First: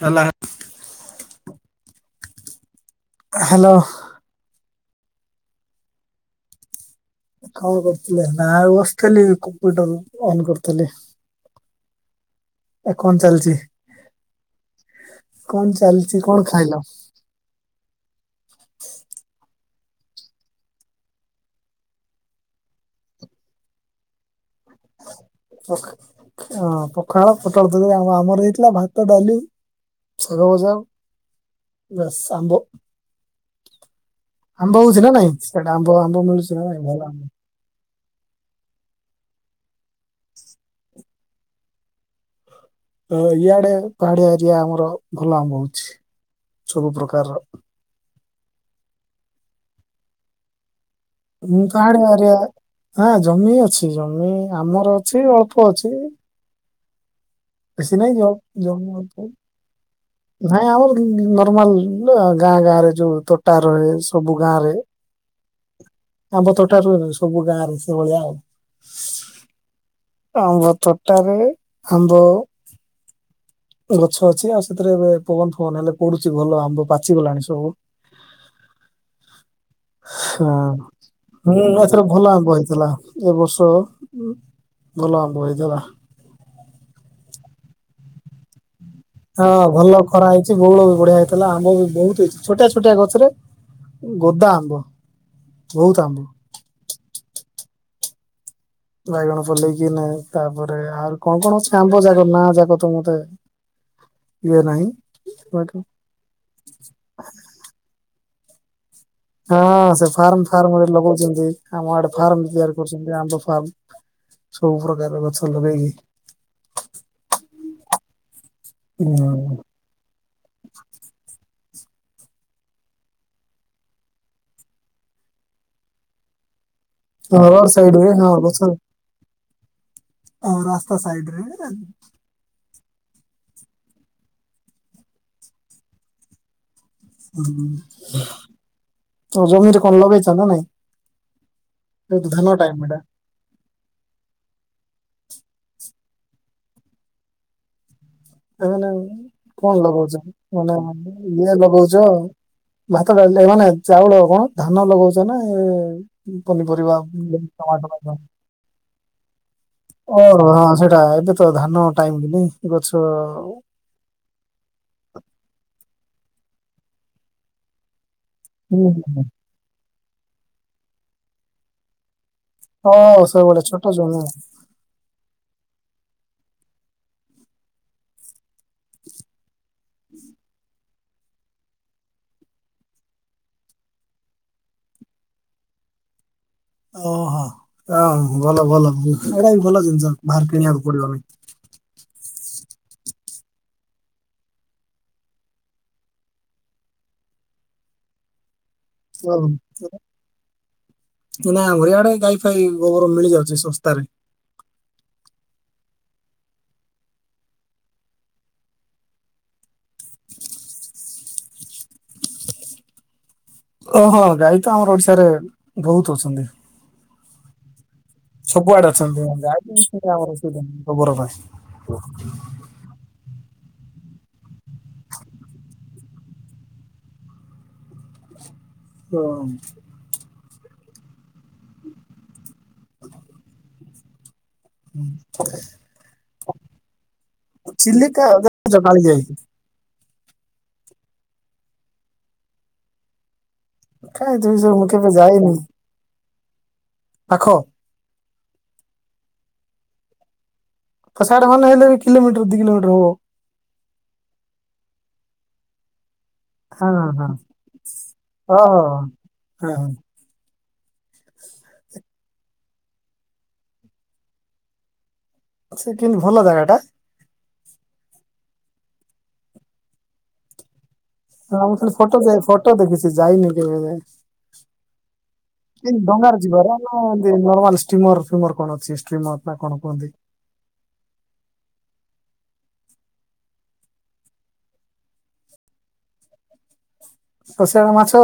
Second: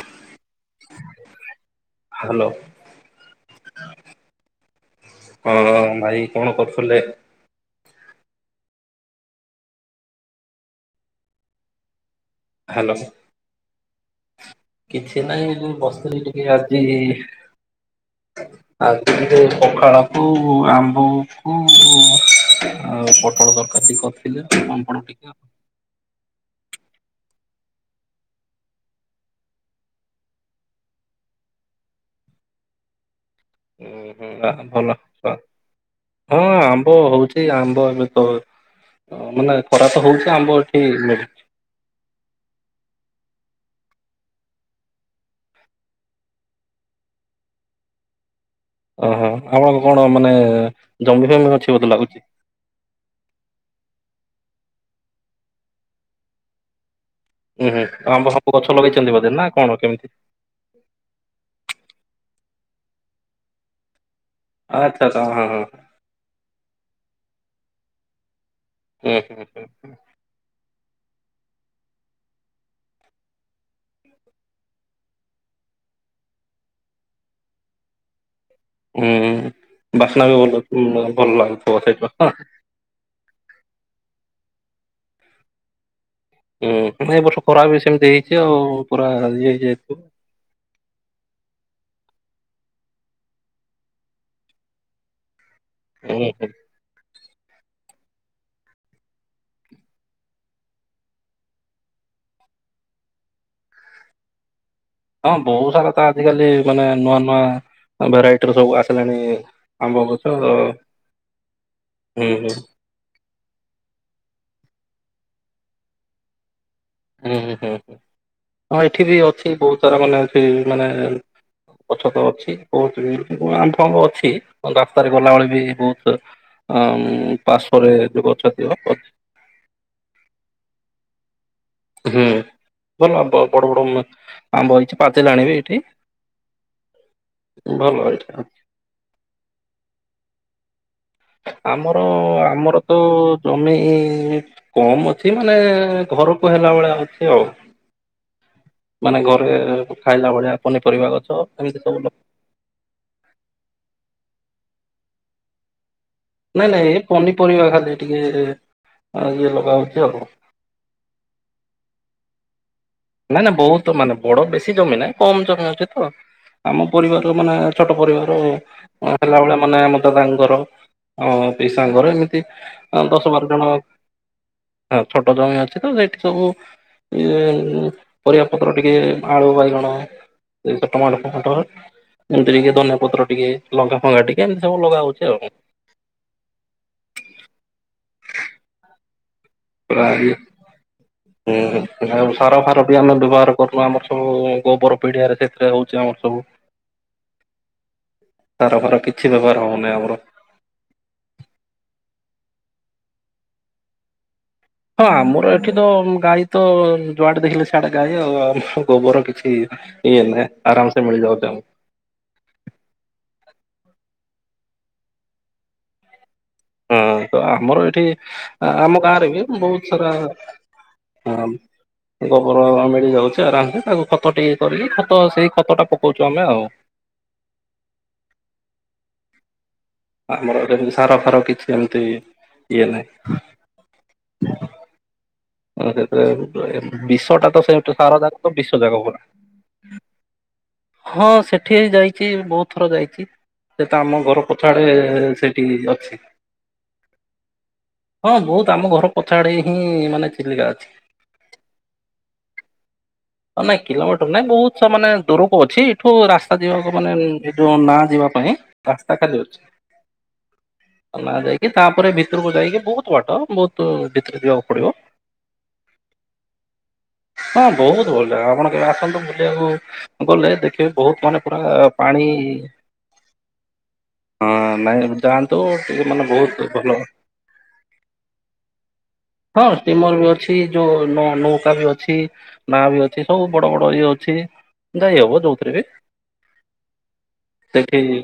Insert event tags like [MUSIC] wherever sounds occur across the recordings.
ହେଲା hello. Hello. [UNINTELLIGIBLE] ଭାଇ କଣ କରୁଥିଲେ? କଣ କରୁଥିଲେ ନା ବସିଥିଲି କମ୍ପ୍ୟୁଟର ଅନ୍ କରୁଥିଲି। ହ୍ୟାଲୋ? ଏ କଣ ଚାଲିଛି? କିଛି ନାହିଁ କଣ ମୁଁ ଚାଲିଛି ବସିଥିଲି କଣ ଟିକେ ଖାଇଲ ଆଜି ଆଜି ଟିକେ ପଖାଳ କୁ ଆମ୍ବ କୁ ଆଉ ପୋ ଫଳ ତରକାର ଟିକ କରିଥିଲେ ଆ ପାମ୍ପଡ ଟିକେ। ପଖା ପଖାଳ ପୋଟଳ ଦ ଆମର ହେଇଥିଲା ଭାତ ଡାଲି ସରବଜା ବେସ୍ ଆମ୍ବ। ଉ ହ ଆମ୍ବ ଭଲ ହଉଛି ନା ନାଇଁ ସେଆଡେ ଆମ୍ବ ଆମ୍ବ ମିଳୁଛି ହଁ ନା ନାଇଁ ଆମ୍ବ ଭଲ ହଉଛି ଆମ୍ବ ଏବେ ତ ଓ ମାନେ ଖରା ତ ହଉଛି ଆମ୍ବ ଏଠି ମିଳେ। ଇଆଡେ ପାହାଡିଆ ଏରିଆ ଆମର ଭଲ ଆମ୍ଭ ହଉଛି ସବୁ ପ୍ରକାରର। ଓହୋ ଆପଣଙ୍କ କଣ ମାନେ ଜମି ଫମି ମୁଁ ଅଛି ବୋଧେ ପାହାଡିଆ ଲାଗୁଛି। ଏରିଆ ହଁ ଜମି ଅଛି ଜମି ଆମର ଅଛି ଅଳ୍ପ ଅଛି। ଉୁଁ ହୁଁ ବେଶୀ ନାହିଁ ଆମ୍ବ ଜ- ସବୁ ଗଛ ଜମି ଲଗେଇଛନ୍ତି ଅଳ୍ପ ବୋଧେ ନା କଣ କେମିତି? ନାଇଁ ଆମର ନର୍ମାଲ ଗାଁ ଗାଁ ରେ ଯୋଉ ତୋଟା ରହେ। ସବୁ ଗାଁରେ ଆଚ୍ଛା ଆଚ୍ଛା ହଁ ହଁ ଆମ୍ୱ ତୋଟା ରୁହେନି ସବୁ ଗାଁ ରେ ସେଭଳିଆ ଆଉ। ହୁଁ ହୁଁ। ଆମ୍ବ ତୋଟା ରେ ଆମ୍ବ ଗଛ ଅଛି ଆଉ ସେଥିରେ ଏ ପବନ ଫବନ ହେଲେ ପଡୁଛି ଭଲ ଆମ୍ବ ପାଚିଗଲାଣି ସବୁ। ଉ ହୁଁ ବାସ୍ନା ବି ହଁ ଭଲ ଭଲ ଲାଗୁଥିବ ସେଇ ପାଖ। କହିଥିଲା [UNINTELLIGIBLE] ଏ ବର୍ଷ ଭଲ ଆମ୍ବ ହେଇଥିଲା। ହୁଁ ହୁଁ ଏ ବର୍ଷ ଖରା ବି ସେମିତି ହେଇଛି ଆଉ। ପୁରା ହଁ ଇଏ ହେଇଯାଇଥିବ। ଭଲ ଖରା ହେଇଛି ବଉଳ ବି ବଢିଆ ହେଇଥିଲା ଆମ୍ବ ବି ବହୁତ ହେଇଛି ଛୋଟିଆ ଛୋଟିଆ ଗଛରେ ଗୋଦା ଆମ୍ବ। ବହୁତ ହୁଁ ଆମ୍ବ। ହୁଁ ବାଇଗଣ ପଲେଇକି ନ ତାପରେ ଆଉ କଣ କଣ ଅଛି ଆମ୍ବ ଯାକ ନାଁ ଯାକ ତ ମତେ ଇଏ ନାଇ। ହଁ ବହୁତ ସାରା ତ ଆଜିିକାଲି ମାନେ ନୂଆ ନୂଆ ଭେରାଇଟିର ସବୁ ଆସିଲାଣି। ହଁ ଆମ୍ବ ସେ ଗଛ ଫାର୍ମ ହୁଁ ଫାର୍ମ ରେ ଲଗଉଛନ୍ତି, ଆମ ଆଡେ ହୁଁ ଫାର୍ମ ହୁଁ ତିଆରି କରୁଛନ୍ତି ଆମ୍ୱ ଫାର୍ମ ସବୁ ପ୍ରକାର ଗଛ ଲଗେଇକି। ହୁଁ ହୁଁ ହୁଁ ଏଠି ବି ଅଛି ବହୁତ ସାରା ମାନେ ଅଛି, ମାନେ ଗଛ ତ ଅଛି ବହୁତ ଆମ୍ୱ ଫାମ୍ବ ଅଛି ରାସ୍ତାରେ ଗଲାବେଳେ ବି ବହୁତ ଆମ୍ ହ ରୋଡ ସାଇଡରେ ହଁ ଗଛ ଆଉ ରାସ୍ତା ସାଇଡରେ ହୁଁ ଭଲ ଆମ୍ବ ବଡ ବଡ ଆମ୍ବ ହେଇଛି ପାଚିଲାଣି ବି ଏଠି। ଭଲ ଏଠି। ଜମିରେ କଣ ଲଗେଇଛ ନା ନାଇଁ? ଆମର ଏଇତ ଧାନ ଟାଇମ ଆମର ଏଟା ତ ଜମି କମ ଅଛି ମାନେ ଘରକୁ ହେଲା ଭଳିଆ ଅଛି ଆଉ। ଏମାନେ ମାନେ ଘରେ କଣ ଲଗାଉଛ ଖାଇଲା ଭଳିଆ ମାନେ ପନିପରିବା ଗଛ ଇଏ ଏମିତି ସବୁ ଲ ଲଗାଉଛ ଭାତ ଡାଲି ଆଉକଣ ଚାଉଳ କଣ ଧାନ ଲଗଉଛ ନା ଆଉ? ନାଇଁ ନାଇଁ ଏ ପନିପରିବା ଖାଲି ଟିକେ ଇଏ ଲଗା ହଉଛି। ଆଉ। ଓ ହୋ ହଁ ସେଇଟା ଏବେ ତ ଧାନ ଟାଇମ କି ନାଇ ଗଛ ନା ନା ବହୁତ ତ ମାନେ ବଡ ବେଶୀ ଜମି ନାହିଁ କମ ଜମି ଅଛି ତ ଆମ ପରିବାର ମାନେ ଛୋଟ ପରିବାର। ହୁଁ ହୁଁ ଉ ହେଲାବେଳେ ମାନେ ଆମ ଦାଦାଙ୍କର ପିସାଙ୍କର ଏମି ଆମ୍ ହଁ ଦଶ ବାର ସେଇଭଳିଆ ଜଣ ଛୋଟ ଜମି ହଁ ଛୋଟ ଜମି ଅଛି ତ ସେଇଠି ସବୁ ଏ ପରିବା ପତ୍ର ଟିକେ ଆଳୁ ବାଇଗଣ ଏ ଟମାଟୋ ଫମାଟ ଏମିତି ଟିକେ ଧନିଆ ପତ୍ର ଟିକେ ଲଙ୍ଗା ଫଙ୍ଗା ଟିକେ ଏମିତି ସବୁ ଲଗା ହାଉଛି ଆଉ। ଓହୋ ହ ଭଲ ଭଲ ଏଇଟା ବି ଭଲ ପୁରା ଜିନିଷ ଇଏ ବାହାର କିଣିବାକୁ ପଡିବନି। ହୁଁ ଆଉ ସାର ଫାର ବି ଆମେ ବ୍ୟବହାର କରୁନୁ, ଆମର ସବୁ ଗୋବର ପିଡିଆରେ ସେଥିରେ ହଉଛି ଆମର ସବୁ। ତରବର। [UNINTELLIGIBLE] ନା ଆମରିଆଡେ ଗାଈ ଫାଇ ଗୋବର ମିଳିଯାଉଛି ଶସ୍ତାରେ। ହଁ ଆମର ଏଠି ତ ଗାଈ ତ ଯୁଆଡେ ଦେଖିଲେ ସିଆଡେ ଗାଈ ଆଉ ଆମ ଗୋବର କିଛି ଏଇନା ଆରାମ ସେ ମିଳିଯାଉଛି ଆମକୁ। ଓହଁ ଗାଈ ତ ଆମର ଓଡିଶାରେ ବହୁତ ଅଛନ୍ତି। ହଁ ତ ଆମର ଏଠି। ସବୁଆଡେ ଆମ ଅଛନ୍ତି ଗାଁରେ ବି ଗାଈ ବହୁତ ସେଟା ସାରା ଆମର ଅସୁବିଧା ନାହିଁ ଗୋବର ପାଇଁ। ହ ଗୋବର ମିଳି ଯାଉଛି ଆରାମ ସେ ତାକୁ ଖତ ଟିକେ କରିକି ଖତ ସେଇ ଖତ ଟା ପକଉଛୁ ଆମେ ଆଉ। କମ୍ ଆମର ଏମି଼ନ୍ତି ସାର ଫାର କିଛି ଏମିତି ଇଏ ନାହିଁ। ହୁଁ। ସେ ବିଶଟା ତ ସେଠୁ ସାରା ଚିଲିକା ଜାକ ତ ବିଶ୍ କାଳି ଜାକ ଯାଇ ପୁରା। ହଁ ସେଠି ଯାଇଛି ବହୁତ ଥର ଯାଇଛି। ସେ ତ ଆମ କାଇଁ ଘର ତୁ ପଛ ସେ ମୁଁ ଆଡେ କେବେ ଯାଇନି ସେଠି ଅଛି। ପାଖ। ହଁ ବହୁତ ଆମ ଘର ପଛ ଆଡେ ହିଁ ମାନେ ଚିଲିକା ଅଛି। ତ ସିଆଡୁ [UNINTELLIGIBLE] ହେଲେ କିଲମିଟର ଦି କିଲୋମିଟର ହବ। ହ ନାଇଁ କିଲୋମିଟର ନାଇଁ ବହୁତ ମାନେ ଦୂରକୁ ଅଛି ଏଠୁ ରାସ୍ ରାତା ହଁ ଯିବାକୁ ହଁ ମାନେ ଏ ଯୋଉ ନା ଯିବା ପାଇଁ ଓହୋ। ରାସ୍ତା ଖାଲି ଅଛି। ହଁ ହଁ। ନା ଯାଇକି ତାପରେ ଭିତରକୁ ଯାଇକି ବହୁତ ବାଟ ବହୁତ ଭିତରେ ଯିବାକୁ ପଡିବ ସେ କେମତି ଭଲ ଜାଗା ଟା? ହଁ ବହୁତ ଭଲ ଜାଗା ଆପଣ କେବେ ଆସନ୍ତୁ ବୁଲିବାକୁ ଗଲେ ଦେଖିବ ବହୁତ ମାନେ ମୁଁ ପୁରା ଖାଲି ଫଟୋ ପାଣି ଫଟୋ ଦେଖିଛି ଯାଇନି କେବେ। ହଁ ନାଇ ଯାଆନ୍ତୁ ଏଇ ଟିକେ ମାନେ ଡଙ୍ଗାରେ ବହୁତ ଯିବାର ନା ଭଲ ଏମିତି ନର୍ମାଲ ଷ୍ଟିମର ଫିମର କଣ ଅଛି ଷ୍ଟ୍ରିମର ନା ହଁ କଣ କୁହନ୍ତି ଟିମର ବି ଅଛି ଯୋଉନୋ ନୌକା ବି ଅଛି ନାଁ ବି ଅଛି ସବୁ ବଡ ବଡ଼ ଇଏ ଅଛି ଯାଇ ହବ ଯୋଉଥିରେ ବି ତ ସେମାନେ ସେଠି ମାଛ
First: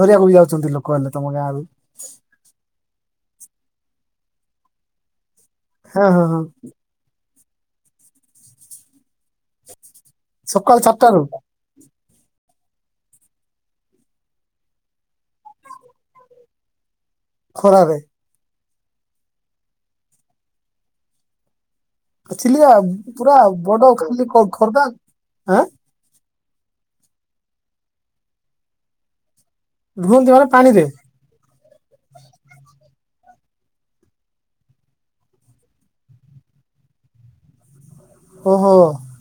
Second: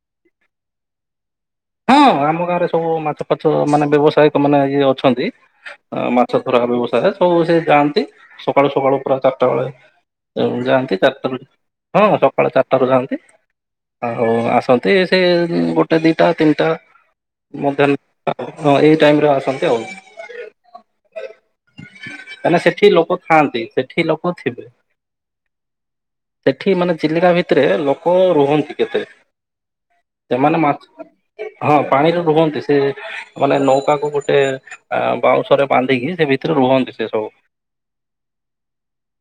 ଧରିବାକୁ ବି ଯାଉଛନ୍ତି ଲୋକ ହେଲେ ତମ ଗାଁ ରୁ ହଁ ଆମ ଗାଁ ରେ ସବୁ ମାଛ ଫାଛ ମାନେ ବ୍ୟବସାୟିକ ମାନେ ଇଏ ଅଛନ୍ତି। ହଁ ହଁ ମାଛ ହଁ ଧରା ବ୍ୟବସାୟ ସବୁ ସେ ଯାଆନ୍ତି ସକାଳୁ ସକାଳୁ ପୁରା ଚାରିଟା ବେଳେ ଯାଆନ୍ତି ଚାରିଟାରୁ ହଁ ସକାଳୁ ଚାରିଟାରୁ ଯାଆନ୍ତି ଆଉ ଆସନ୍ତି ସେ ଗୋଟେ ଦିଇଟା ତିନିଟା ଖରାରେ ମଧ୍ୟାହ୍ନ ହଁ ଏଇ ଟାଇମରେ ଆସନ୍ତି ଆଉ ଥିଲି କାହିଁକିନା ଆ ସେଠି ଲୋକ ପୁରା ଥାଆନ୍ତି ବଡ ସେଠି ଲୋକ ଖ ଥିବେ ଖର୍ଦ୍ଧାଁ ଆ ସେଠି ମାନେ ଚିଲିକା ଭିତରେ ଲୋକ ରୁହନ୍ତି କେତେ ରୁହନ୍ତି ମାନେ ସେମାନେ ପାଣିରେ ମାଛ ହଁ ପାଣିରେ ରୁହନ୍ତି ସେ ମାନେ ନୌକା କ ଗୋଟେ ଆ ବାଉଁଶରେ ବାନ୍ଧିକି ସେ ଭିତରୁକୁ ରୁହନ୍ତି। ସେ ସବୁ ଓ ହୋ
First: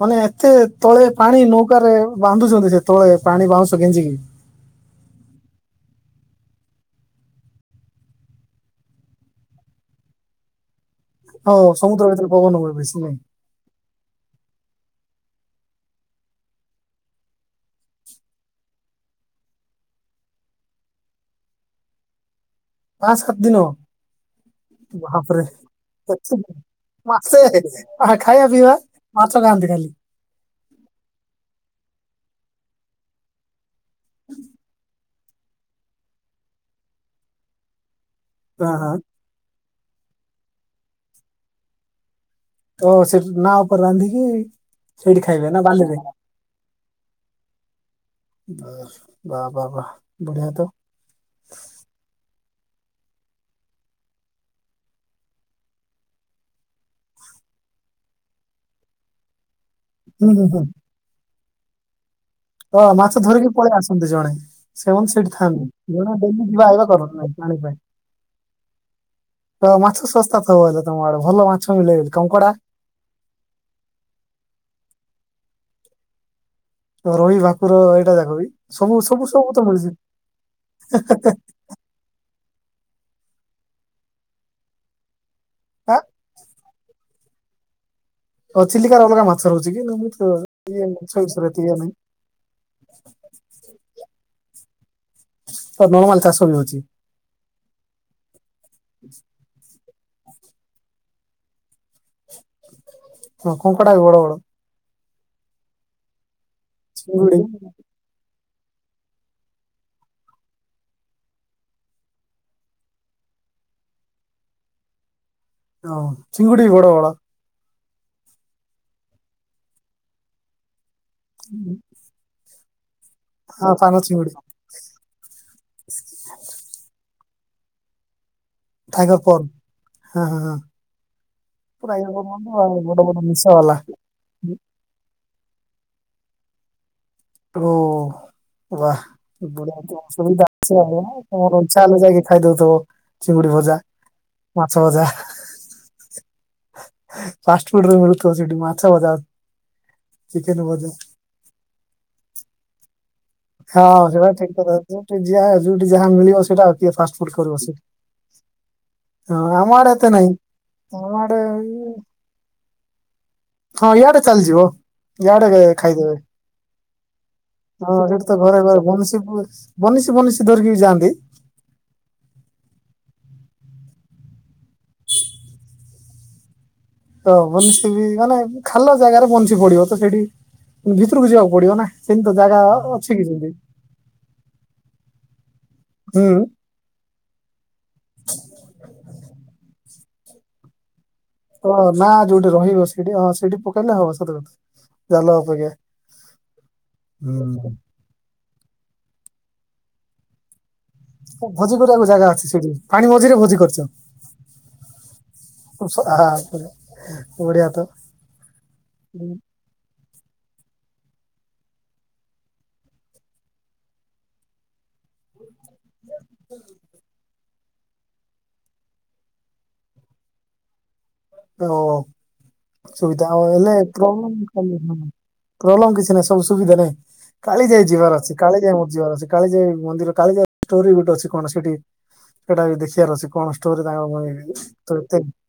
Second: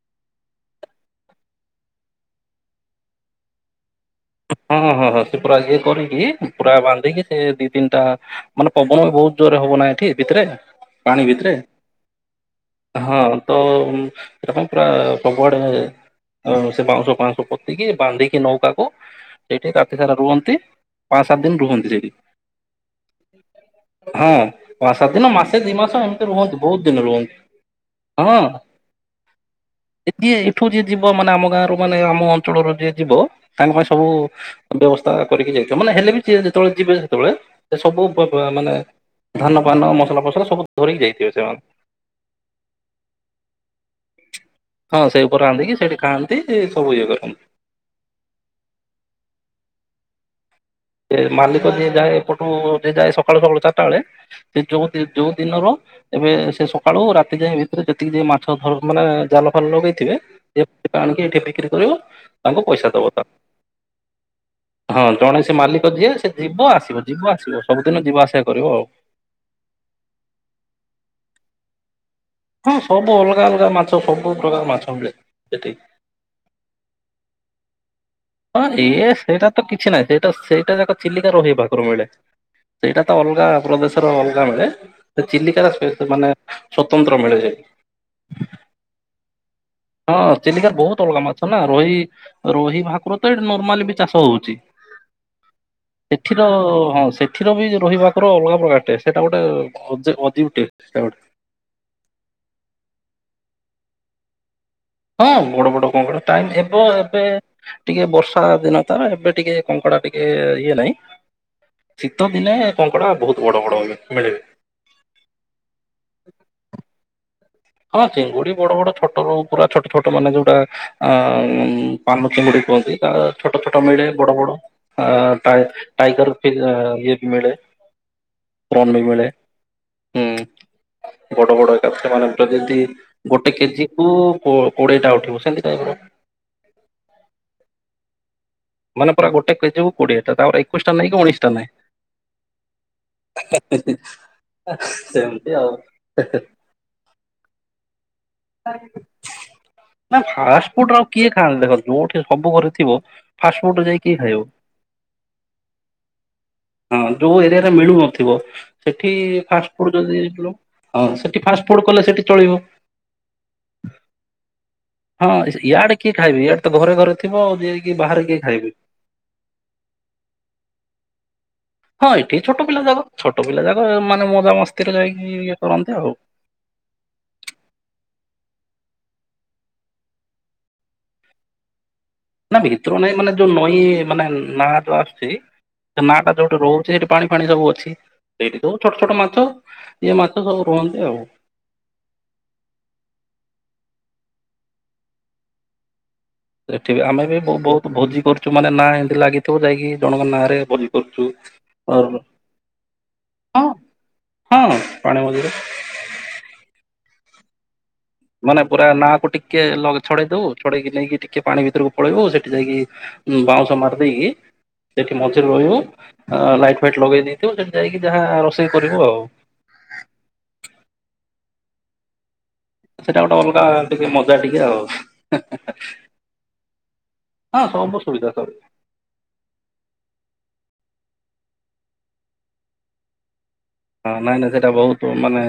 ମାନେ ଏତେ ତଳେ ପାଣି ନୌକାରେ ବାନ୍ଧୁଛନ୍ତି ସେ ତଳେ ପାଣି ବାଉଁଶ ଗେଞ୍ଜିକି ହଁ ହଁ ହଁ ସେ ପୁରା ଇଏ କରିକି ପୁରା ବାନ୍ଧିକି ସେ ଦିଇ ତିନିଟା ମାନେ ପବନ ବହୁତ ଜୋର ରେ ହବ ନା ଏଠି ମାନେ ଭିତରେ ପାଣି ଭିତରେ ହଁ ସମୁଦ୍ର ଭିତରେ ପବନ ହୁଏ ବେଶୀ ନାଇଁ ହଁ [UNINTELLIGIBLE] ଆଡେ ସେ ବାଉଁଶ ଫାଉଁଶ ପୋତିକି ବାନ୍ଧିକି ନୌକା କୁ ଏଇଠି ରାତି ସାରା ରୁହନ୍ତି। ପାଁ ସାତ୍ ଦିନ ରୁହନ୍ତି ସେଇଠି। ପାଞ୍ଚ ସାତ ଦିନ ହଁ ପା ସାତ ଦିନ ବାପରେ ମାସେ ଦି ମାସ ଏମତି ରୁହନ୍ତୁ ବହୁତ ଦିନ ମାସେ ରୁହନ୍ତ ଆ ହା ଖାଇବା ପିଇବା ମାଛ ଖାଆନ୍ତି ଖାଲି। କିଏ ଏଠୁ ଯିଏ ଯିବ ମାନେ ଆମ ଗାଁରୁ ମାନେ ଆମ ଅଞ୍ଚଳରୁ ଯିଏ ଯିବ ତାଙ୍କ ପାଇଁ ସବୁ ବ୍ୟବସ୍ଥା କରିକି ଯାଇଥିବ ନା ହେଲେ ବି ଯେ ଯେତେବେଳେ ଯିବେ ସେତେବେଳେ ସେ ସବୁ ବ ବ ହଁ ମାନେ ହଁ ଧାନ ଫାନ ମସଲା ଫସଲ ସବୁ ଧରିକି ଯାଇଥିବେ ସେମାନେ ଓ ସେଠି ନା ଉପରେ ରାନ୍ଧିକି ହଁ ସେଇଠି ସେଇ ଉପରେ ଖାଇବେ ନା ରାନ୍ଧିକି ସେଇଠି ବାଲିରେ ଖାଆନ୍ତି ସବୁ ଇଏ କରନ୍ତି। ବ ବା ବା ବାଃ ବଢ଼ିଆ ତ। ସେ ମାଲିକ ଯିଏ ଯାଏ ଏପଟୁ ଯିଏ ଯାଏ ସକାଳୁ ସକାଳୁ ଚାରିଟା ବେଳେ ସେ ଯୋଉ ଯୋଉ ଦିନର ଏବେ ସେ ସକାଳୁ ରାତି ଯାଏ ଭିତରେ ଯେତିକି ଯେ ମାଛ ଧର୍ ମାନେ ଜାଲ ଫାଲ ଲଗେଇ ଥିବେ ହୁଁ ହୁଁ ହୁଁ [UNINTELLIGIBLE] ଏଠି ବିକ୍ରି କରିବ। ତାଙ୍କୁ ହଁ ପଇସା ଦବ ମାଛ ତା ଧରିକି ପଳେଇ ଆସନ୍ତି ଜଣେ ହଁ ସେମାନେ ସେଇଠି ଜଣେ ସେ ମାଲିକ ଥାନ୍ତ ଯିଏ ଜଣେ ସେ ଡେଲି ଯିବ ଯିବା ଆଇିବା ଆସିବ କରନ୍ତି। ଯିବ ନାଇକି ଜାଣି ଆସିବ ପାଇ ସବୁଦିନ ଯିବା ଆସିବା କରିବ ଆଉ। ତ ମାଛ ଶସ୍ତା ଥବ ହେଲେ ତମ ଆଡେ ଭଲ ମାଛ ମିଳେ କଙ୍କଡା ହଁ ସବୁ ଅଲଗା ଅଲଗା ମାଛ ସବୁ ପ୍ରକାର ମାଛ ମିଳେ ଏଠି। ରୋହି ଭାକୁର ଏଇଟା ଯାକ ବି ହଁ ସବୁ ଏ ସବୁ ସେଇଟା ସବୁ ତ ମିଳୁଛି କିଛି ନାହିଁ ସେଇଟା ସେଇଟା ଯାକ ଚିଲିକା ରହି ଭାକୁର ମିଳେ। ସେଇଟା ତ ଅଲଗା ପ୍ରଦେଶର ଅଲଗା ମିଳେ। ତ ଚିଲିକା ଆ ସ୍ପେ ମାନେ ଛ ସ୍ୱତନ୍ତ୍ର ମିଳେ। ହ ଚିଲିକାର ଅଲଗା ମାଛ ରହୁଛି କି? ନା ମୁଁ ତ ହଁ ଚିଲିକା ଇଏ ବହୁତ ଅଲଗା ସେ ମାଛ ବିଷୟରେ ନା ଏତେ ଜ୍ଞାନ ନାହିଁ। ରୋହି ରୋହି ଭାକୁର ତ ଏଠି ନର୍ମାଲି ବି ଚାଷ ହଉଛି। ତ ନର୍ମାଲ ଚାଷ ସେଠିର ବି ହଉଛି ହଁ ସେ ଏଠିର ବି ରୋହି ଭାକୁର ଅଲଗା ପ୍ରକାର ଟେଷ୍ଟ ସେଇଟା ଗୋଟେ ଅ ଅଜିବ ଟେଷ୍ଟ ସେଟା ଗୋଟେ ହଁ କଙ୍କଡା ଗୋଡ ହଁ ବଡ ବଡ କଙ୍କଡା ଚିଙ୍ଗୁଡି [UNINTELLIGIBLE] ଟିକେ ବର୍ଷା ଦିନ ଟା ନା ଏବେ ଟିକେ କଙ୍କଡ଼ା ଟିକେ ଇଏ ନାହିଁ। ଶୀତ ଦିନେ କଙ୍କଡା ବହୁତ ବଡ ବଡ ହେବେ ମିଳିବେ ଓ ଚିଙ୍ଗୁଡି ବଡ ବଡ। ହଁ ଚିଙ୍ଗୁଡି ବଡ ବଡ ଛୋଟ ରହୁ ପୁରା ଛୋଟ ଛୋଟ ମାନେ ଯୋଉଟା ଆଁ ପାନ ଚିଙ୍ଗୁଡି କୁହନ୍ତି। ତା ଛୋଟ ହଁ ଛୋଟ ପାନ ମିଳେ ଚିଙ୍ଗୁଡି ବଡ ବଡ଼ ଆ ଟାଇ ଟାଇଗର ଫି ଇଏ ବି ମିଳେ। ପ୍ରନ ବି ଟାଇଗର ମିଳେ ପର୍ଲ ହଁ ହୁଁ ହଁ ହଁ ବଡ଼ ବଡ଼ ପୁରା ଇଏ ଏକାଥରେ ମାନେ ଦି କରୁଛନ୍ତି ଆଉ ଯେମିତି ବଡ ବଡ ନିଶ ଗୋଟେ ବାଲା କେଜି କୁ କୋ କୋଡିଏଟା ଉଠିବ ସେମିତି କାଇଁ ରୁ ବାଃ ମାନେ ପୁରା ଗୋଟେ କେଜି କୁ କୋଡିଏଟା ତାପରେ ଏକୋଇଶଟା ନାହିଁ କି ଉଣେଇଶଟା [UNINTELLIGIBLE] ଇଛା ହେଲେ ଯାଇକି ଖାଇଦଉଥିବ। ଚିଙ୍ଗୁଡି ଭଜା ମାଛ ଭଜା ସେମିତି ଆଉ। ଫାଷ୍ଟ ଫୁଡ ରୁ ମିଳୁଥିବ ସେଠି ମାଛା ଭଜା ନା ଚିକେନ ଫାଷ୍ଟ ଫୁଡ ଭଜ ଆଉ କିଏ ଖାଆନ୍ତିନ ଦେଖ ଯୋଉଠି ସବୁ ଘରେ ଥିବ ଫାଷ୍ଟ ଫୁଡରେ ଯାଇଁକି ହଁ କିଏ ସେଟା ଖାଇବ ଠିକ ‌। କଥା ଯୋଉଠି ଯା ଯୋଉଠି ଯାହା ମିଳିବ ସେଇଟା ଆଉ କିଏ ହଁ ଫାଷ୍ଟ ଫୁଡ ଯୋଉ କରିବ ଏରିଆରେ ସେଠି ମିଳୁନଥିବ ସେଠି ହଁ ଆମ ଫାଷ୍ଟ ଆଡେ ଫୁଡ ଏତେ ଯଦି ନାହିଁ ଆମ [UNINTELLIGIBLE] ସେଠି ଆଡେ ଫାଷ୍ଟ ଫୁଡ କଲେ ସେଠି ଚଳିବ। ହଁ ଇଆଡେ ଚାଲିଯିବ ୟାଡେ ଖାଇଦେବେ। ରେ ଥିବ ଯେ ହଁ ସେଠି ତ ଘରେ ଘରେ ବନିସ ବନିସି ଭନିସି ଧରିକି ଯାଆନ୍ତି? ହଁ ଏଠି ଛୋଟ ପିଲା ଯାକ ଛୋଟ ପିଲା ଯାଗ ମାନେ ମଜାମସ୍ତିରେ ଯାଇକି ଇଏ କରନ୍ତି ଆଉ। ତ ବଂସି ବି ମାନେ ଖାଲ ଜାଗାରେ ବଂଶୀ ପଡିବ ତ ସେଠି ଭିତରକୁ ଯିବାକୁ ପଡିବ ନା। ସେମିତି ତ ନା ଜାଗା ଭିତର ଅଛି ନାଇଁ କି ମାନେ ଯୋଉ ସେମିତି ନଈ ମାନେ ନା ଯୋଉ ଆସୁଛି ସେ ନା ଟା ହୁଁ ଯୋଉଠି ରୋହୁ ସେ ସେଠି ପାଣି ଫାଣି ସବୁ ଅଛି ସେଇଠି ସବୁ ଛୋଟ ଛୋଟ ମାଛ ଇଏ ମାଛ ସବୁ ରୁହନ୍ତି ଆଉ। ହଁ ନା ଯୋଉଠି ରହିବ ସେଇଠି ହଁ ସେଇଠି ପକେଇଲେ ହବ [UNINTELLIGIBLE] ଜାଲ ଅପେକ୍ଷା ସେଠି ବି ଆମେ ବି ହୁଁ ବ-ବହୁତ ଭୋଜି କରୁଛୁ ମାନେ ନାଁ ଏମିତି ଲାଗିଥିବ ଯାଇକି ଜଣଙ୍କ ନାଁରେ ଭୋଜି କରୁଛୁ। ଭୋଜି କରିବାକୁ ଅର- ଜାଗା ଅଛି ସେଠି ପାଣି ମଝିରେ ଭୋଜି ହଁ କରିଛ। ହଁ ପାଣି ମଝିରେ [UNINTELLIGIBLE] ଆହା ବଢିଆ ତ। ମାନେ ପୁରା ନାକୁ ଟିକେ ଛଡେଇ ଦଉ ଛଡେଇକି ନେଇକି ଟିକେ ପାଣି ଭିତରକୁ ପଳେଇବୁ ସେଠି ଯାଇକି ହୁଁ ବାଁଉଶ ମାରି ଦେଇକି ସେଠି ମଝିରେ ରହିବୁ ଅ ଲାଇଟ୍ ଫାଇଟ୍ ଲଗେଇ ଦେଇଥିବୁ ସେଠି ଯାଇକି ଯାହା ରୋଷେଇ କରିବୁ ଆଉ। ଓହୋ। ସେଇଟା ସୁବିଧା ଗୋଟେ ଆଉ ଅଲଗା ହେଲେ ଟିକେ ମଜା ଟିକେ ଆଉ ପ୍ରୋବେଲେ କିଛି ନାହିଁ, ସବୁ ସୁବିଧାରେହିଁ। ହଁ କାଳିଯାଇ ସବୁ ଯିବାର ସୁବିଧା ଅଛି ସବୁ କାଳିଯାଇ ମୋର ଯିବାର ଅଛି। କାଳିଜାଇ ମନ୍ଦିର କାଳିଜାଇ ଷ୍ଟୋରି ଗୋଟେ ଅଛି କଣ ସେଠି ସେଇଟା ବି ଦେଖିବାର ଅଛି କଣ ଷ୍ଟୋରି ତାଙ୍କର ହଁ ମାନେ ନାଇଁ ନାଇଁ ସେଇଟା ତ ବହୁତ ଏତେ ମାନେ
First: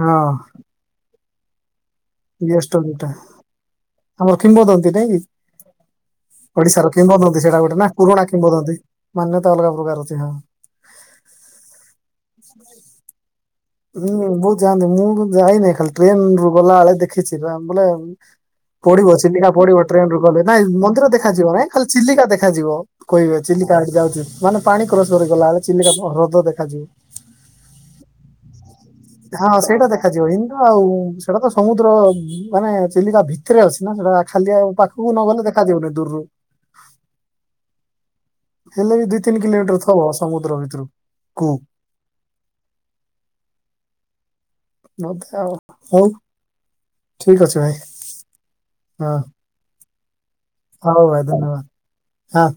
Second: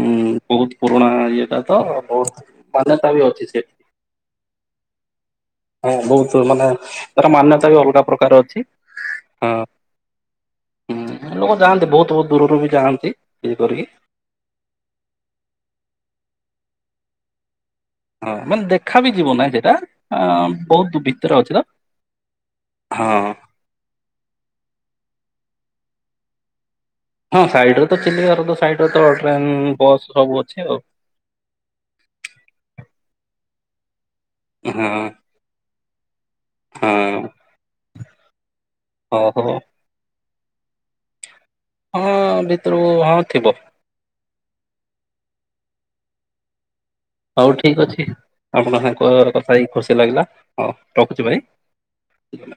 ହଁ ବହୁତ ପୁରୁଣା ଇଏଟା ତ। ବହୁତ ରିଅଲ ମାନ୍ୟତା ଷ୍ଟୋରିଟା ବି ଆମର କିମ୍ବଦନ୍ତୀ ନାଇଁକି? ହ ଆଜ୍ଞା ହୁଁ ତୁ ବହୁତ ମାନେ ତାର ସେଇଟା ମାନ୍ୟତା ଗୋଟେ ବି ନା ଅଲଗା ପୁରୁଣା ପ୍ରକାର ଅଛି କିମ୍ବଦନ୍ତୀ ମାନ୍ୟତା ହଁ। ଅଲଗା ପ୍ରକାର ଅଛି ହଁ। ହୁଁ ଲୋକ ଯାଆନ୍ତି ବହୁତ ବହୁତ ଦୂରରୁ ବି ଯାଆନ୍ତି ଇଏ କରିକି ହୁଁ ବହୁତ ଯାଆନ୍ତି ମୁଁ ଯାଇନାହିଁ ଖାଲି ଟ୍ରେନ ରୁ ଗଲା ବେଳେ ଦେଖିଛି ହଁ [UNINTELLIGIBLE] ମାନେ ଦେଖା ବି ପଡିବ ଯିବ ଚିଲିକା ନାହିଁ ସେଇଟା ପଡିବ ଟ୍ରେନ ରୁ ଗଲେ ନାଇଁ ବହୁତ ମନ୍ଦିର ଭିତରେ ଅଛି ଦେଖାଯିବ ତ ନାଇଁ ଖାଲି ଚିଲିକା ଦେଖାଯିବ ହଁ କହିବେ ଚିଲିକା ହେଟି ଯାଉଛି ମାନେ ପାଣି କ୍ରସ କରିକି ଗଲାବେଳେ ଚିଲିକା ହ୍ର ହ୍ରଦ ଦେଖାଯିବ। ହଁ ସାଇଡରେ ତ ଚିଲିକା ହ୍ରଦ ସାଇଡର ତ ଟ୍ରେନ ହଁ ସେଇଟା ବସ୍ ଦେଖାଯିବ ସବୁ ଅଛି ଇନ ଆଉ ସେଇଟା ତ ସମୁଦ୍ର ମାନେ ଚିଲିକା ଭିତରେ ଅଛି ନା ସେଇଟା ଖାଲି ଆ ହଁ ପାଖକୁ ନଗଲେ ଦେଖା ଦେଖା ଯିବନି ଦୂରରୁ ହଁ। ହେଲେ ଏଇ ଦିଇ ହଉ ତିନି ହଉ କିଲୋମିଟର ଥିବ ସମୁଦ୍ର ଭିତରୁ କୁ ହଁ ଭିତରକୁ ହଁ ଥିବ। [UNINTELLIGIBLE] ହଉ। ହଉ ଠିକ ଅଛି ଆପଣଙ୍କ ହଁ। ସାଙ୍କ କଥା ହେଇ ଖୁସି ଲାଗିଲା। ହଁ ହଉ ଭାଇ ରଖୁଛି ଧନ୍ୟବାଦ ହଁ ଭାଇ।